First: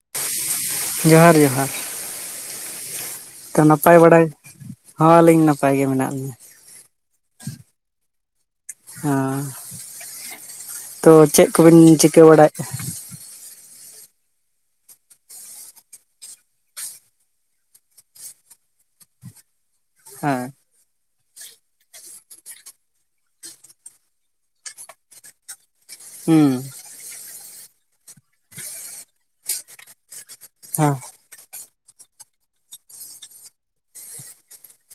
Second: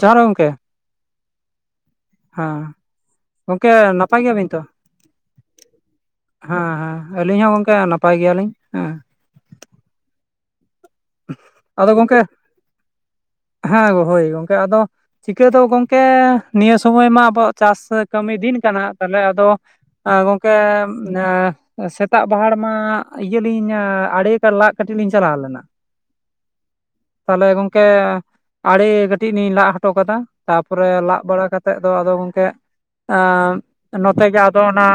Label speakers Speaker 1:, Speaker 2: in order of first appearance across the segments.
Speaker 1: ᱡᱚᱦᱟᱨ ᱜᱮ ᱜᱚᱢᱠᱮ᱾
Speaker 2: ᱡᱚᱦᱟᱨ ᱜᱮ ᱮᱠᱟᱞ ᱾
Speaker 1: ᱦᱩᱸ ᱾
Speaker 2: ᱛᱚ ᱱᱟᱯᱟᱭ ᱵᱟᱲᱟᱭ, ᱦᱚᱸ ᱟᱹᱞᱤᱧ ᱱᱟᱯᱟᱭ ᱜᱮ ᱢᱮᱱᱟᱜ ᱞᱤᱧᱟᱹ᱾
Speaker 1: ᱦᱮᱸ ᱦᱮᱸ ᱟᱹᱞᱤᱧ ᱦᱚᱸ ᱜᱚᱝᱠᱮ ᱱᱟᱯᱟᱭ ᱜᱮᱭᱟᱞᱤᱧ᱾
Speaker 2: ᱦᱮᱸ, ᱛᱚ ᱪᱮᱫ ᱠᱚᱵᱤᱱ
Speaker 1: ᱟᱫᱚ ᱜᱚᱢᱠᱮ
Speaker 2: ᱪᱤᱠᱟᱹ ᱵᱟᱲᱟᱭᱮᱜᱼᱟ?
Speaker 1: ᱦᱮᱸ ᱜᱚ ᱦᱳᱭ ᱜᱚᱝᱠᱮ ᱟᱫᱚ ᱪᱤᱠᱟᱹ ᱫᱚ ᱜᱚᱝᱠᱮ ᱱᱤᱭᱟᱹ ᱥᱚᱢᱚᱭ ᱢᱟ ᱟᱵᱚᱣᱟᱜ ᱪᱟᱥ ᱠᱟᱹᱢᱤ ᱫᱤᱱ ᱠᱟᱱᱟ ᱛᱟᱦᱚᱞᱮ ᱟᱫᱚ, ᱟ
Speaker 2: ᱦᱮᱸ
Speaker 1: ᱜᱚᱝᱠᱮ, ᱚᱱᱟ ᱥᱮᱛᱟᱜ ᱯᱟᱦᱟᱲ ᱢᱟ ᱤᱭᱟᱹᱞᱤᱧ ᱟᱲᱮᱠᱟ ᱞᱟᱜ ᱠᱟᱹᱴᱤᱡ ᱞᱤᱧ ᱪᱟᱞᱟᱣ ᱞᱮᱱᱟ᱾
Speaker 2: ᱦᱩᱸ᱾
Speaker 1: ᱛᱟᱦᱚᱞᱮ ᱜᱚᱝᱠᱮ ᱟᱲᱮ ᱠᱟᱹᱴᱤᱡ ᱞᱤᱧ ᱞᱟᱜ ᱦᱚᱴᱚ ᱠᱟᱫᱟ ᱛᱟᱨᱯᱚᱨᱮ
Speaker 2: ᱦᱮᱸ
Speaker 1: ᱞᱟᱜ ᱵᱟᱲᱟ ᱠᱟ ᱤᱱᱟᱹ ᱠᱟᱛᱮᱫ ᱫᱚ ᱟᱫᱚ ᱜᱚᱝᱠᱮ ᱮᱸ ᱱᱚᱛᱮ ᱜᱮ ᱟᱫᱚ ᱚᱱᱟ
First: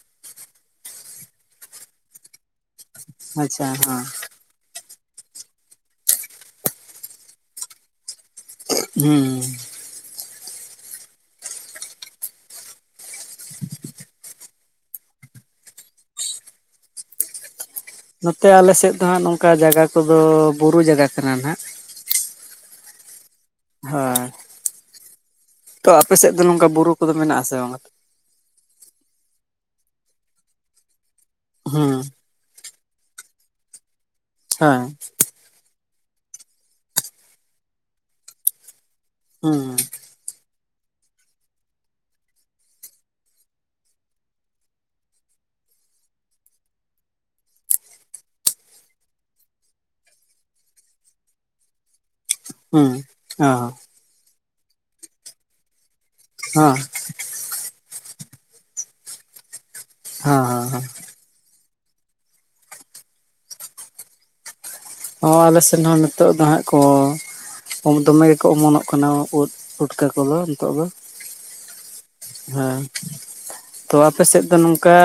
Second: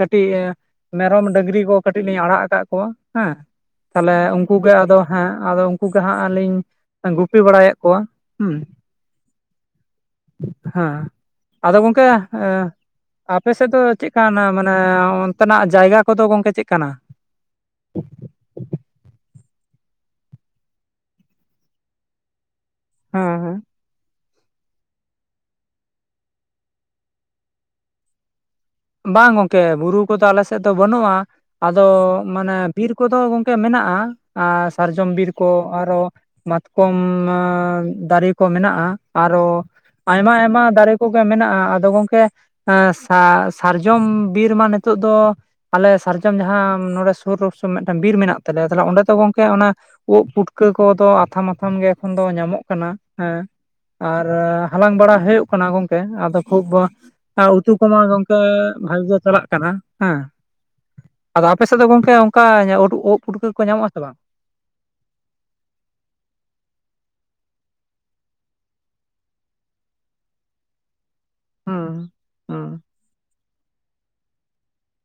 Speaker 1: ᱠᱟᱹᱴᱤᱡ, ᱢᱮᱨᱚᱢ ᱰᱟᱹᱝᱨᱤ ᱠᱚ ᱠᱟᱹᱴᱤᱡ ᱞᱤᱧ ᱟᱲᱟᱜ ᱟᱠᱟᱫ ᱠᱚᱣᱟ ᱦᱮᱸ,
Speaker 2: ᱟᱪᱪᱷᱟ ᱦᱮᱸ
Speaker 1: ᱛᱟᱦᱚᱞᱮ ᱩᱱ ᱟᱫᱚ ᱦᱮᱸ ᱟᱫᱚ ᱩᱱᱠᱩ ᱜᱮ ᱦᱟᱸᱜ ᱟᱹᱞᱤᱧ ᱜᱩᱯᱤ ᱵᱟᱲᱟᱭᱮᱫ ᱠᱚᱣᱟ᱾ ᱦᱩᱸ
Speaker 2: ᱦᱩᱸ᱾
Speaker 1: ᱦᱮᱸ ᱟᱫᱚ ᱜᱚᱝᱠᱮ ᱮᱸ ᱟᱯᱮ ᱥᱮᱫ ᱫᱚ ᱪᱮᱫ ᱠᱟᱱ ᱢᱟᱱᱮ, ᱮᱸ ᱚᱱᱛᱮᱱᱟᱜ ᱡᱟᱭᱜᱟ ᱠᱚᱫᱚ ᱜᱚᱝᱠᱮ ᱪᱮᱫ ᱠᱟᱱᱟ?
Speaker 2: ᱱᱚᱛᱮ ᱟᱞᱮᱥᱮᱫ ᱫᱚ ᱦᱟᱸᱜ ᱱᱚᱝᱠᱟ ᱡᱟᱭᱜᱟ ᱠᱚᱫᱚ ᱵᱩᱨᱩ ᱡᱟᱭᱜᱟ ᱠᱟᱱᱟ ᱱᱟᱦᱟᱜ᱾
Speaker 1: ᱦᱮᱸ ᱦᱮᱸ᱾
Speaker 2: ᱦᱮᱸ᱾ ᱛᱚ ᱟᱯᱮ ᱥᱮᱫ ᱫᱚ ᱱᱚᱝᱠᱟ ᱵᱩᱨᱩ ᱠᱚᱫᱚ ᱢᱮᱱᱟᱜ ᱟᱥᱮ ᱵᱟᱝ ᱟ?
Speaker 1: ᱵᱟᱝ ᱜᱚᱝᱠᱮ ᱵᱩᱨᱩ ᱠᱚᱫᱚ ᱟᱞᱮ ᱥᱮᱫ ᱫᱚ ᱵᱟᱹᱱᱩᱜ-ᱟ᱾ ᱟᱫᱚ
Speaker 2: ᱦᱩᱸ
Speaker 1: ᱢᱟᱱᱮ ᱵᱤᱨ ᱠᱚᱫᱚ ᱜᱚᱝᱠᱮ ᱢᱮᱱᱟᱜ-ᱟ᱾ ᱟᱨ
Speaker 2: ᱦᱮᱸ
Speaker 1: ᱥᱟᱨᱡᱚᱢ ᱵᱤᱨ ᱠᱚ ᱟᱨᱦᱚ ᱢᱟᱛᱠᱚᱢ ᱫᱟᱨᱮ ᱠᱚ ᱢᱮᱱᱟᱜ-ᱟ᱾ ᱟᱨᱦᱚ
Speaker 2: ᱦᱩᱸ
Speaker 1: ᱟᱭᱢᱟ-ᱟᱭᱢᱟ ᱫᱟᱨᱮ ᱠᱚᱜᱮ ᱢᱮᱱᱟᱜ-ᱟ ᱟᱫᱚ ᱜᱚᱝᱠᱮ ᱥᱟ ᱥᱟᱨᱡᱚᱢ ᱵᱤᱨ ᱢᱟ ᱱᱤᱛᱚᱜ ᱫᱚ ᱟᱞᱮ ᱥᱟᱨᱡᱚᱢ ᱡᱟᱦᱟᱸ ᱱᱚᱰᱮ ᱥᱩᱨ [unintelligible] ᱢᱤᱫᱴᱟᱝ ᱵᱤᱨ ᱢᱮᱱᱟᱜ ᱛᱟᱞᱮᱭᱟ ᱛᱟᱦᱚᱞᱮ ᱚᱰᱮ ᱫᱚ ᱜᱚᱝᱠᱮ ᱚᱱᱟ, ᱩᱵ ᱯᱩᱴᱠᱟᱹ ᱠᱚᱫᱚ ᱟᱛᱷᱟᱢ-ᱟᱛᱷᱟᱢ ᱜᱮ, ᱚᱠᱷᱚᱱ ᱫᱚ ᱧᱟᱢᱚᱜ ᱠᱟᱱᱟ
Speaker 2: ᱦᱩᱸ
Speaker 1: ᱦᱮᱸ
Speaker 2: ᱦᱚᱸ
Speaker 1: ᱟᱨ ᱦᱟᱞᱟᱝ ᱵᱟᱲᱟ ᱦᱩᱭᱩᱜ ᱠᱟᱱᱟ ᱜᱚᱝ ᱟᱫᱚ ᱠᱷᱩᱵ
Speaker 2: ᱦᱚᱸ
Speaker 1: ᱩᱛᱩ ᱠᱚᱢᱟ ᱜᱚᱝᱠᱮ ᱵᱷᱟᱜᱮ ᱜᱮ ᱪᱟᱞᱟᱜ ᱠᱟᱱᱟ ᱦᱮᱸ᱾
Speaker 2: ᱦᱚᱸ
Speaker 1: ᱟᱫᱚ ᱟᱯᱮ ᱥᱮᱫ ᱫᱚ ᱜᱚᱝᱠᱮ ᱚᱱᱠᱟ ᱳᱫ ᱯᱩᱴᱠᱟᱹ ᱠᱚ ᱧᱟᱢᱚᱜ ᱟᱥᱮ ᱵᱟᱝ?
Speaker 2: ᱦᱚᱸ ᱟᱞᱮ ᱥᱮᱱ ᱦᱚᱸ ᱱᱤᱛᱚᱜ ᱫᱚ ᱦᱟᱸᱜ ᱠᱚ, ᱫᱚᱢᱮ ᱜᱮᱠᱚ ᱚᱢᱚᱱᱚᱜ ᱠᱟᱱᱟ ᱳᱫ ᱯᱩᱴᱠᱟᱹ ᱠᱚᱫᱚ ᱱᱤᱛᱚᱜ ᱫᱚ᱾
Speaker 1: ᱦᱩᱸ ᱦᱩᱸ
Speaker 2: ᱦᱮᱸ ᱛᱚ ᱟᱯᱮ ᱥᱮᱫ ᱫᱚ ᱱᱚᱝᱠᱟ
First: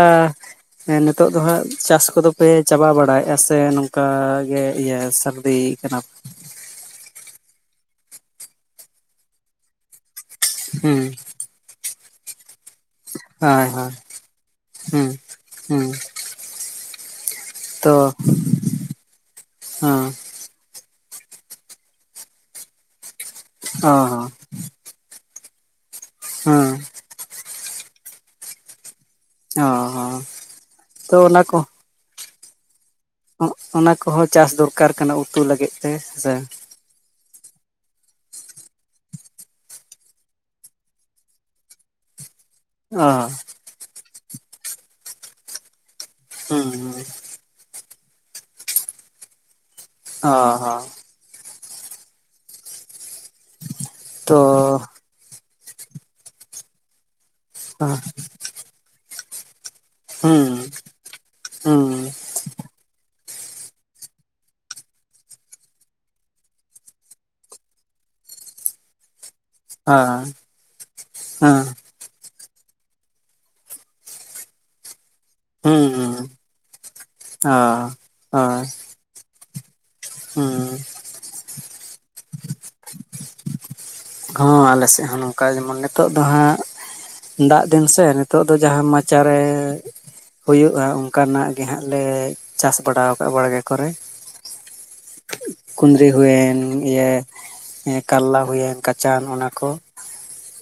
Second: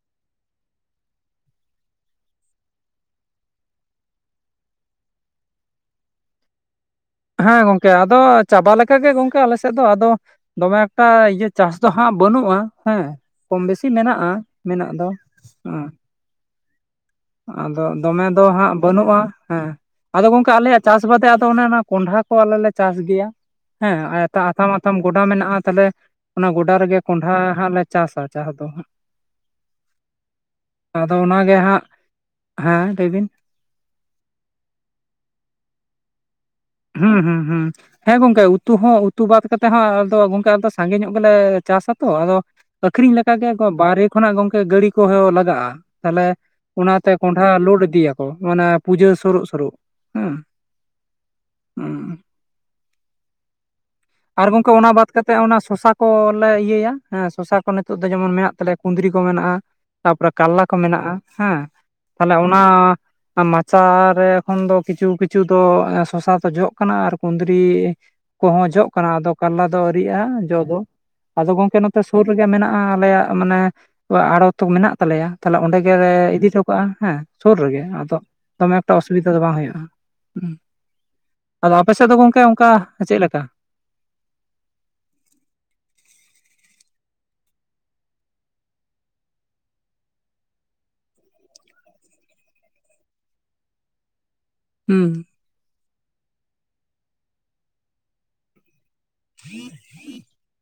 Speaker 2: ᱦᱮᱸ ᱱᱤᱛᱚᱜ ᱫᱚ ᱦᱟᱸᱜ ᱪᱟᱥ ᱠᱚᱫᱚᱯᱮ ᱪᱟᱵᱟ ᱵᱟᱲᱟᱭᱮᱫᱼᱟ ᱥᱮ ᱱᱚᱝᱠᱟ ᱜᱮ ᱤᱭᱟᱹ ᱥᱟᱹᱨᱫᱤ ᱭᱮᱜ ᱠᱟᱱᱟ
Speaker 1: ᱦᱮᱸ ᱜᱚᱝᱠᱮ ᱟᱫᱚ ᱪᱟᱵᱟ ᱞᱮᱠᱟ ᱜᱮ ᱜᱚᱝᱠᱮ ᱟᱞᱮ ᱥᱮᱫ ᱫᱚ, ᱟᱫᱚ ᱫᱚᱢᱮ
Speaker 2: ᱦᱩᱸ
Speaker 1: ᱮᱠᱴᱟ, ᱪᱟᱥ ᱫᱚ ᱦᱟᱸᱜ ᱵᱟᱹᱱᱩᱜ-ᱟ ᱦᱮᱸ ᱠᱚᱢ
Speaker 2: ᱦᱳᱭ
Speaker 1: ᱵᱮᱥᱤ
Speaker 2: ᱦᱳᱭ
Speaker 1: ᱢᱮᱱᱟᱜ-ᱟ ᱢᱮᱱᱟᱜ ᱫᱚ᱾
Speaker 2: ᱦᱩᱸ ᱦᱩᱸ
Speaker 1: ᱟᱫᱚ
Speaker 2: ᱛᱚ
Speaker 1: ᱫᱚᱢᱮ ᱫᱚ ᱦᱟᱸᱜ ᱵᱟᱹᱱᱩᱜ-ᱟ ᱦᱮᱸ ᱟᱫᱚ ᱜᱚᱝᱠᱮ ᱟᱞᱮᱭᱟᱜ ᱪᱟᱥ ᱵᱟᱫᱮ ᱟᱫᱚ ᱚᱱᱮ ᱚᱱᱟ ᱠᱚᱸᱰᱷᱟ ᱠᱚ ᱟᱞᱮ ᱞᱮ ᱪᱟᱥ ᱜᱮᱭᱟ
Speaker 2: ᱚ
Speaker 1: ᱦᱮᱸ
Speaker 2: ᱦᱚᱸ
Speaker 1: ᱟᱭᱛᱷᱟ ᱟᱛᱷᱟᱢ ᱟᱛᱷᱟᱢ ᱜᱚᱰᱟ ᱢᱮᱱᱟᱜ-ᱟ ᱛᱟᱦᱚᱞᱮ ᱚᱱᱟ
Speaker 2: ᱦᱮᱸ
Speaker 1: ᱜᱚᱰᱟ ᱨᱮᱜᱮ ᱠᱚᱸᱰᱷᱟ ᱦᱟᱸᱜ ᱞᱮ ᱪᱟᱥᱟ ᱪᱟᱥ ᱫᱚ ᱦᱟᱸᱜ
Speaker 2: ᱚ ᱦᱚᱸ
Speaker 1: ᱟᱫᱚ
Speaker 2: ᱛᱚ ᱚᱱᱟ
Speaker 1: ᱚᱱᱟᱜᱮ
Speaker 2: ᱠᱚ,
Speaker 1: ᱦᱟᱸᱜ ᱦᱮᱸ ᱞᱟᱹᱭ ᱵᱤᱱ
Speaker 2: ᱚᱱᱟ ᱠᱚᱦᱚᱸ ᱪᱟᱥ ᱫᱚᱨᱠᱟᱨ ᱠᱟᱱᱟ ᱩᱛᱩ ᱞᱟᱹᱜᱤᱫ ᱛᱮ ᱦᱮᱸ ᱥᱮ᱾
Speaker 1: ᱦᱩᱸ ᱦᱩᱸ ᱦᱩᱸ᱾ ᱦᱮᱸ ᱜᱚᱝᱠᱮ ᱩᱛᱩ ᱦᱚᱸ ᱩᱛᱩ ᱵᱟᱫ ᱠᱟᱛᱮᱫ ᱦᱚᱸ ᱟᱫᱚ ᱜᱚᱝᱠᱮ ᱟᱞᱮᱫᱚ ᱥᱟᱸᱜᱮ ᱧᱚᱜ ᱜᱮᱞᱮ ᱪᱟᱥᱟ ᱛᱚ ᱟᱫᱚ,
Speaker 2: ᱚ
Speaker 1: ᱟᱹᱠᱷᱨᱤᱧ ᱞᱮᱠᱟ ᱜᱮ ᱵᱟᱨᱦᱮ ᱠᱷᱚᱱᱟᱜ ᱜᱚᱝᱠᱮ ᱜᱟᱹᱲᱤ ᱠᱚᱦᱚᱸ ᱞᱟᱜᱟ-ᱟ ᱛᱟᱦᱚᱞᱮ
Speaker 2: ᱦᱩᱸ
Speaker 1: ᱚᱱᱟᱛᱮ, ᱞᱳᱰ ᱤᱫᱤᱭ ᱟᱠᱚ ᱢᱟᱱᱮ ᱯᱩᱡᱟᱹ ᱥᱩᱨᱩᱜ-ᱥᱩᱨᱩᱜ
Speaker 2: ᱚ ᱦᱚᱸ,
Speaker 1: [unintelligible]
Speaker 2: ᱛᱚ
Speaker 1: ᱟᱨ ᱜᱚᱝᱠᱮ ᱚᱱᱟ ᱵᱟᱫ ᱠᱟᱛᱮᱜ ᱚᱱᱟ ᱥᱚᱥᱟ ᱠᱚᱞᱮ ᱤᱭᱟᱹᱭᱟ, ᱦᱮᱸ ᱥᱚᱥᱟ ᱠᱚ ᱱᱤᱛᱚᱜ ᱫᱚ ᱡᱮᱢᱚᱱ ᱢᱮᱱᱟᱜ ᱛᱟᱞᱮᱭᱟ᱾ ᱠᱩᱸᱫᱨᱤ ᱠᱚ ᱢᱣᱱᱟᱜ-ᱟ ᱛᱟᱨᱯᱚᱨᱮ
Speaker 2: ᱦᱩᱸ
Speaker 1: ᱠᱟᱨᱞᱟ ᱠᱚ ᱢᱮᱱᱟᱜ-ᱟ ᱦᱮᱸ
Speaker 2: ᱦᱩᱸ
Speaker 1: ᱛᱟᱦᱚᱞᱮ ᱚᱱᱟ ᱢᱟᱪᱟ ᱨᱮ ᱮᱠᱷᱚᱱ ᱫᱚ ᱠᱤᱪᱷᱩ ᱠᱤᱪᱷᱩ ᱫᱚ ᱥᱚᱥᱟ ᱠᱚ ᱡᱚᱜ ᱠᱟᱱᱟ ᱟᱨ ᱠᱩᱸᱫᱽᱨᱤ ᱠᱚᱦᱚᱸ ᱡᱚᱜ ᱠᱟᱱᱟ ᱟᱫᱚ ᱠᱟᱨᱞᱟ ᱫᱚ
Speaker 2: ᱦᱮᱸ
Speaker 1: ᱟᱹᱣᱨᱤᱭᱟᱜᱼᱟ ᱡᱚ ᱫᱚ ᱟᱫᱚ
Speaker 2: ᱦᱮᱸ
Speaker 1: ᱜᱚᱝᱠᱮ ᱥᱩᱨ ᱨᱮᱜᱮ ᱢᱮᱱᱟᱜᱼᱟ ᱟᱞᱮᱭᱟᱜ ᱢᱟᱱᱮ ᱚᱲᱟᱜ ᱚᱲᱮ ᱛᱚ ᱢᱮᱱᱟᱜ ᱛᱟᱞᱮᱭᱟ᱾ ᱛᱟᱦᱚᱞᱮ ᱚᱸᱰᱮ
Speaker 2: ᱦᱩᱸ
Speaker 1: ᱜᱮᱞᱮ ᱤᱫᱤ ᱴᱚ ᱠᱟᱜᱼᱟ ᱦᱮᱸ
Speaker 2: ᱦᱩᱸ
Speaker 1: ᱥᱩᱨ
Speaker 2: ᱚ
Speaker 1: ᱨᱮᱜᱮ ᱟᱫᱚ ᱫᱚᱢᱮ ᱛᱚ ᱚᱥᱩᱵᱤᱫᱟ ᱫᱚ ᱵᱟᱝ ᱦᱩᱭᱩᱜᱼᱟ᱾
Speaker 2: ᱦᱟᱸ᱾
Speaker 1: ᱟᱫᱚ ᱟᱯᱮᱥᱮᱫ ᱫᱚ ᱜᱚᱝᱠᱮ ᱚᱱᱠᱟ ᱥᱮ ᱪᱮᱫ ᱞᱮᱠᱟ?
Speaker 2: ᱦᱚᱸ ᱟᱞᱮ ᱥᱮᱫ ᱦᱚᱸ ᱱᱚᱝᱠᱟ ᱜᱮ ᱡᱮᱢᱚᱱ ᱱᱤᱛᱚᱜ ᱫᱚ ᱦᱟᱸᱜ ᱫᱟᱜ ᱫᱤᱱ ᱥᱮ ᱱᱤᱛᱚᱜ ᱫᱚ ᱡᱟᱦᱟᱸ ᱢᱟᱪᱟᱨᱮ ᱦᱩᱭᱩᱜᱼᱟ ᱚᱱᱠᱟᱱᱟᱜ ᱜᱮᱦᱟᱸᱟᱜ ᱞᱮ ᱪᱟᱥ ᱵᱟᱲᱟ ᱟᱠᱟᱫᱼᱟ ᱵᱟᱲᱜᱮ ᱠᱚᱨᱮ᱾
Speaker 1: ᱦᱩᱸ᱾
Speaker 2: ᱠᱩᱸᱫᱽᱨᱤ ᱦᱩᱭᱮᱱ, ᱤᱭᱟᱹ ᱠᱟᱨᱞᱟ ᱦᱩᱭᱮᱱ᱾ ᱠᱟᱪᱟᱱ ᱚᱱᱟ ᱠᱚ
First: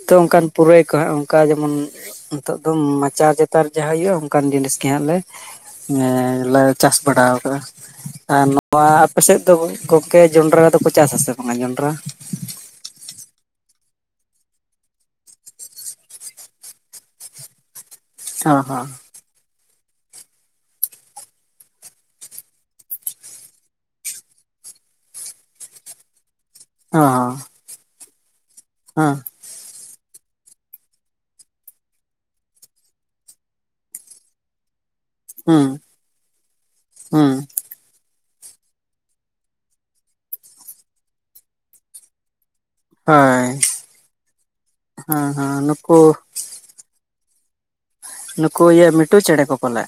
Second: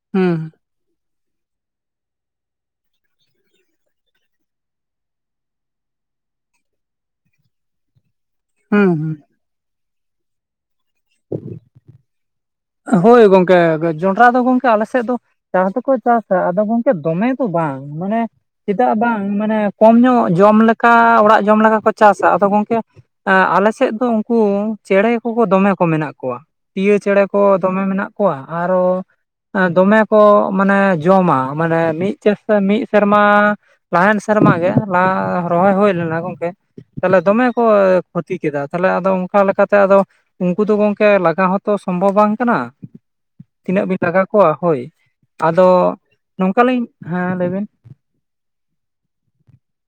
Speaker 2: ᱛᱚ ᱚᱱᱠᱟᱱ
Speaker 1: ᱦᱩᱸ
Speaker 2: ᱯᱩᱨᱟᱹᱭ ᱠᱚ ᱦᱟᱸᱜ᱾ ᱚᱱᱠᱟ ᱡᱮᱢᱚᱱ ᱱᱤᱛᱚᱜ ᱫᱚ ᱢᱟᱪᱟᱨ ᱪᱟᱛᱟᱨ ᱡᱟᱦᱟᱸ ᱦᱳᱭᱩᱜᱼᱟ ᱚᱱᱠᱟᱱ ᱡᱤᱱᱤᱥ ᱜᱮ ᱦᱟᱸᱜ ᱞᱮ ᱮᱸ ᱞᱮ ᱪᱟᱥ ᱵᱟᱲᱟᱣ ᱠᱟᱜ-ᱟ᱾ ᱟᱨ ᱱᱚᱣᱟ
Speaker 1: ᱦᱩᱸ ᱦᱩᱸ
Speaker 2: ᱟᱯᱮᱥᱮᱫ ᱫᱚ ᱜᱚᱝᱠᱮ ᱡᱚᱱᱰᱨᱟ ᱫᱚᱠᱚ ᱪᱟᱥ ᱟᱥᱮ ᱵᱟᱝᱟ ᱡᱚᱱᱰᱨᱟ?
Speaker 1: ᱦᱳᱭ ᱜᱚᱝᱠᱮ ᱡᱚᱱᱰᱨᱟ ᱫᱚ ᱜᱚᱝᱠᱮ ᱟᱞᱮᱥᱮᱫ ᱫᱚ ᱪᱟᱥ ᱫᱚᱠᱚ ᱪᱟᱥᱟ ᱟᱫᱚ ᱜᱚᱝᱠᱮ ᱫᱚᱢᱮ ᱫᱚ ᱵᱟᱝ ᱢᱟᱱᱮ
Speaker 2: ᱚ ᱦᱚᱸ
Speaker 1: ᱪᱮᱫᱟᱜ ᱵᱟᱝ ᱢᱟᱱᱮ ᱠᱚᱢ ᱧᱚᱜ ᱡᱚᱢ ᱞᱮᱠᱟ ᱚᱲᱟᱜ ᱡᱚᱢ ᱞᱮᱠᱟ ᱠᱚ ᱪᱟᱥᱟ᱾ ᱟᱫᱚ ᱜᱚᱝᱠᱮ ᱟᱞᱮ ᱥᱮᱫ ᱫᱚ ᱩᱱᱠᱩ ᱪᱮᱬᱮ ᱠᱚᱠᱚ ᱫᱚᱢᱮ ᱠᱚ ᱢᱮᱱᱟᱜ ᱠᱚᱣᱟ᱾ ᱯᱤᱭᱳ
Speaker 2: ᱚ
Speaker 1: ᱪᱮᱬᱮ
Speaker 2: ᱦᱚᱸ
Speaker 1: ᱠᱚ ᱫᱚᱢᱮ ᱠᱚᱣᱟ ᱟᱨᱚ
Speaker 2: ᱦᱚᱸ
Speaker 1: ᱫᱚᱢᱮ ᱠᱚ ᱢᱟᱱᱮ ᱡᱚᱢᱟ, ᱢᱟᱱᱮ ᱢᱤᱫ ᱪᱟᱥ ᱨᱮ ᱢᱤᱫ ᱥᱮᱨᱢᱟ ᱞᱟᱦᱟᱭᱮᱱ ᱥᱮᱨᱢᱟ ᱜᱮ ᱞᱟᱦᱟ
Speaker 2: ᱦᱩᱸ
Speaker 1: ᱨᱚᱦᱚᱭ ᱦᱩᱭ ᱞᱮᱱᱟ ᱜᱚᱝᱠᱮ᱾ ᱛᱟᱦᱞᱮ
Speaker 2: ᱦᱩᱸ
Speaker 1: ᱫᱚᱢᱮ ᱠᱚ ᱠᱷᱚᱛᱤ ᱠᱮᱫᱟ᱾ ᱛᱟᱦᱞᱮ ᱟᱫᱚ ᱚᱱᱠᱟ ᱞᱮᱠᱟᱛᱮ ᱟᱫᱚ ᱩᱱᱠᱩ ᱫᱚ ᱜᱚᱝᱠᱮ ᱞᱟᱜᱟ ᱦᱚᱸᱛᱚ ᱥᱚᱢᱵᱷᱚᱵᱽ ᱵᱟᱝ ᱠᱟᱱᱟ
Speaker 2: ᱦᱳᱭ
Speaker 1: ᱾ ᱛᱤᱱᱟᱹᱜ ᱵᱤᱱ ᱞᱟᱜᱟ ᱠᱚᱣᱟ ᱦᱳᱭ
Speaker 2: ᱦᱮᱸ ᱦᱮᱸ
Speaker 1: ᱟᱫᱚ
Speaker 2: ᱱᱩᱠᱩ
Speaker 1: ᱱᱚᱝᱠᱟᱞᱤᱧ, ᱦᱮᱸ ᱞᱟᱹᱭᱵᱤᱱ᱾
Speaker 2: ᱱᱩᱠᱩ ᱤᱭᱟᱹ ᱢᱤᱴᱩ ᱪᱮᱬᱮ ᱠᱚ ᱠᱚ ᱯᱟᱞᱮ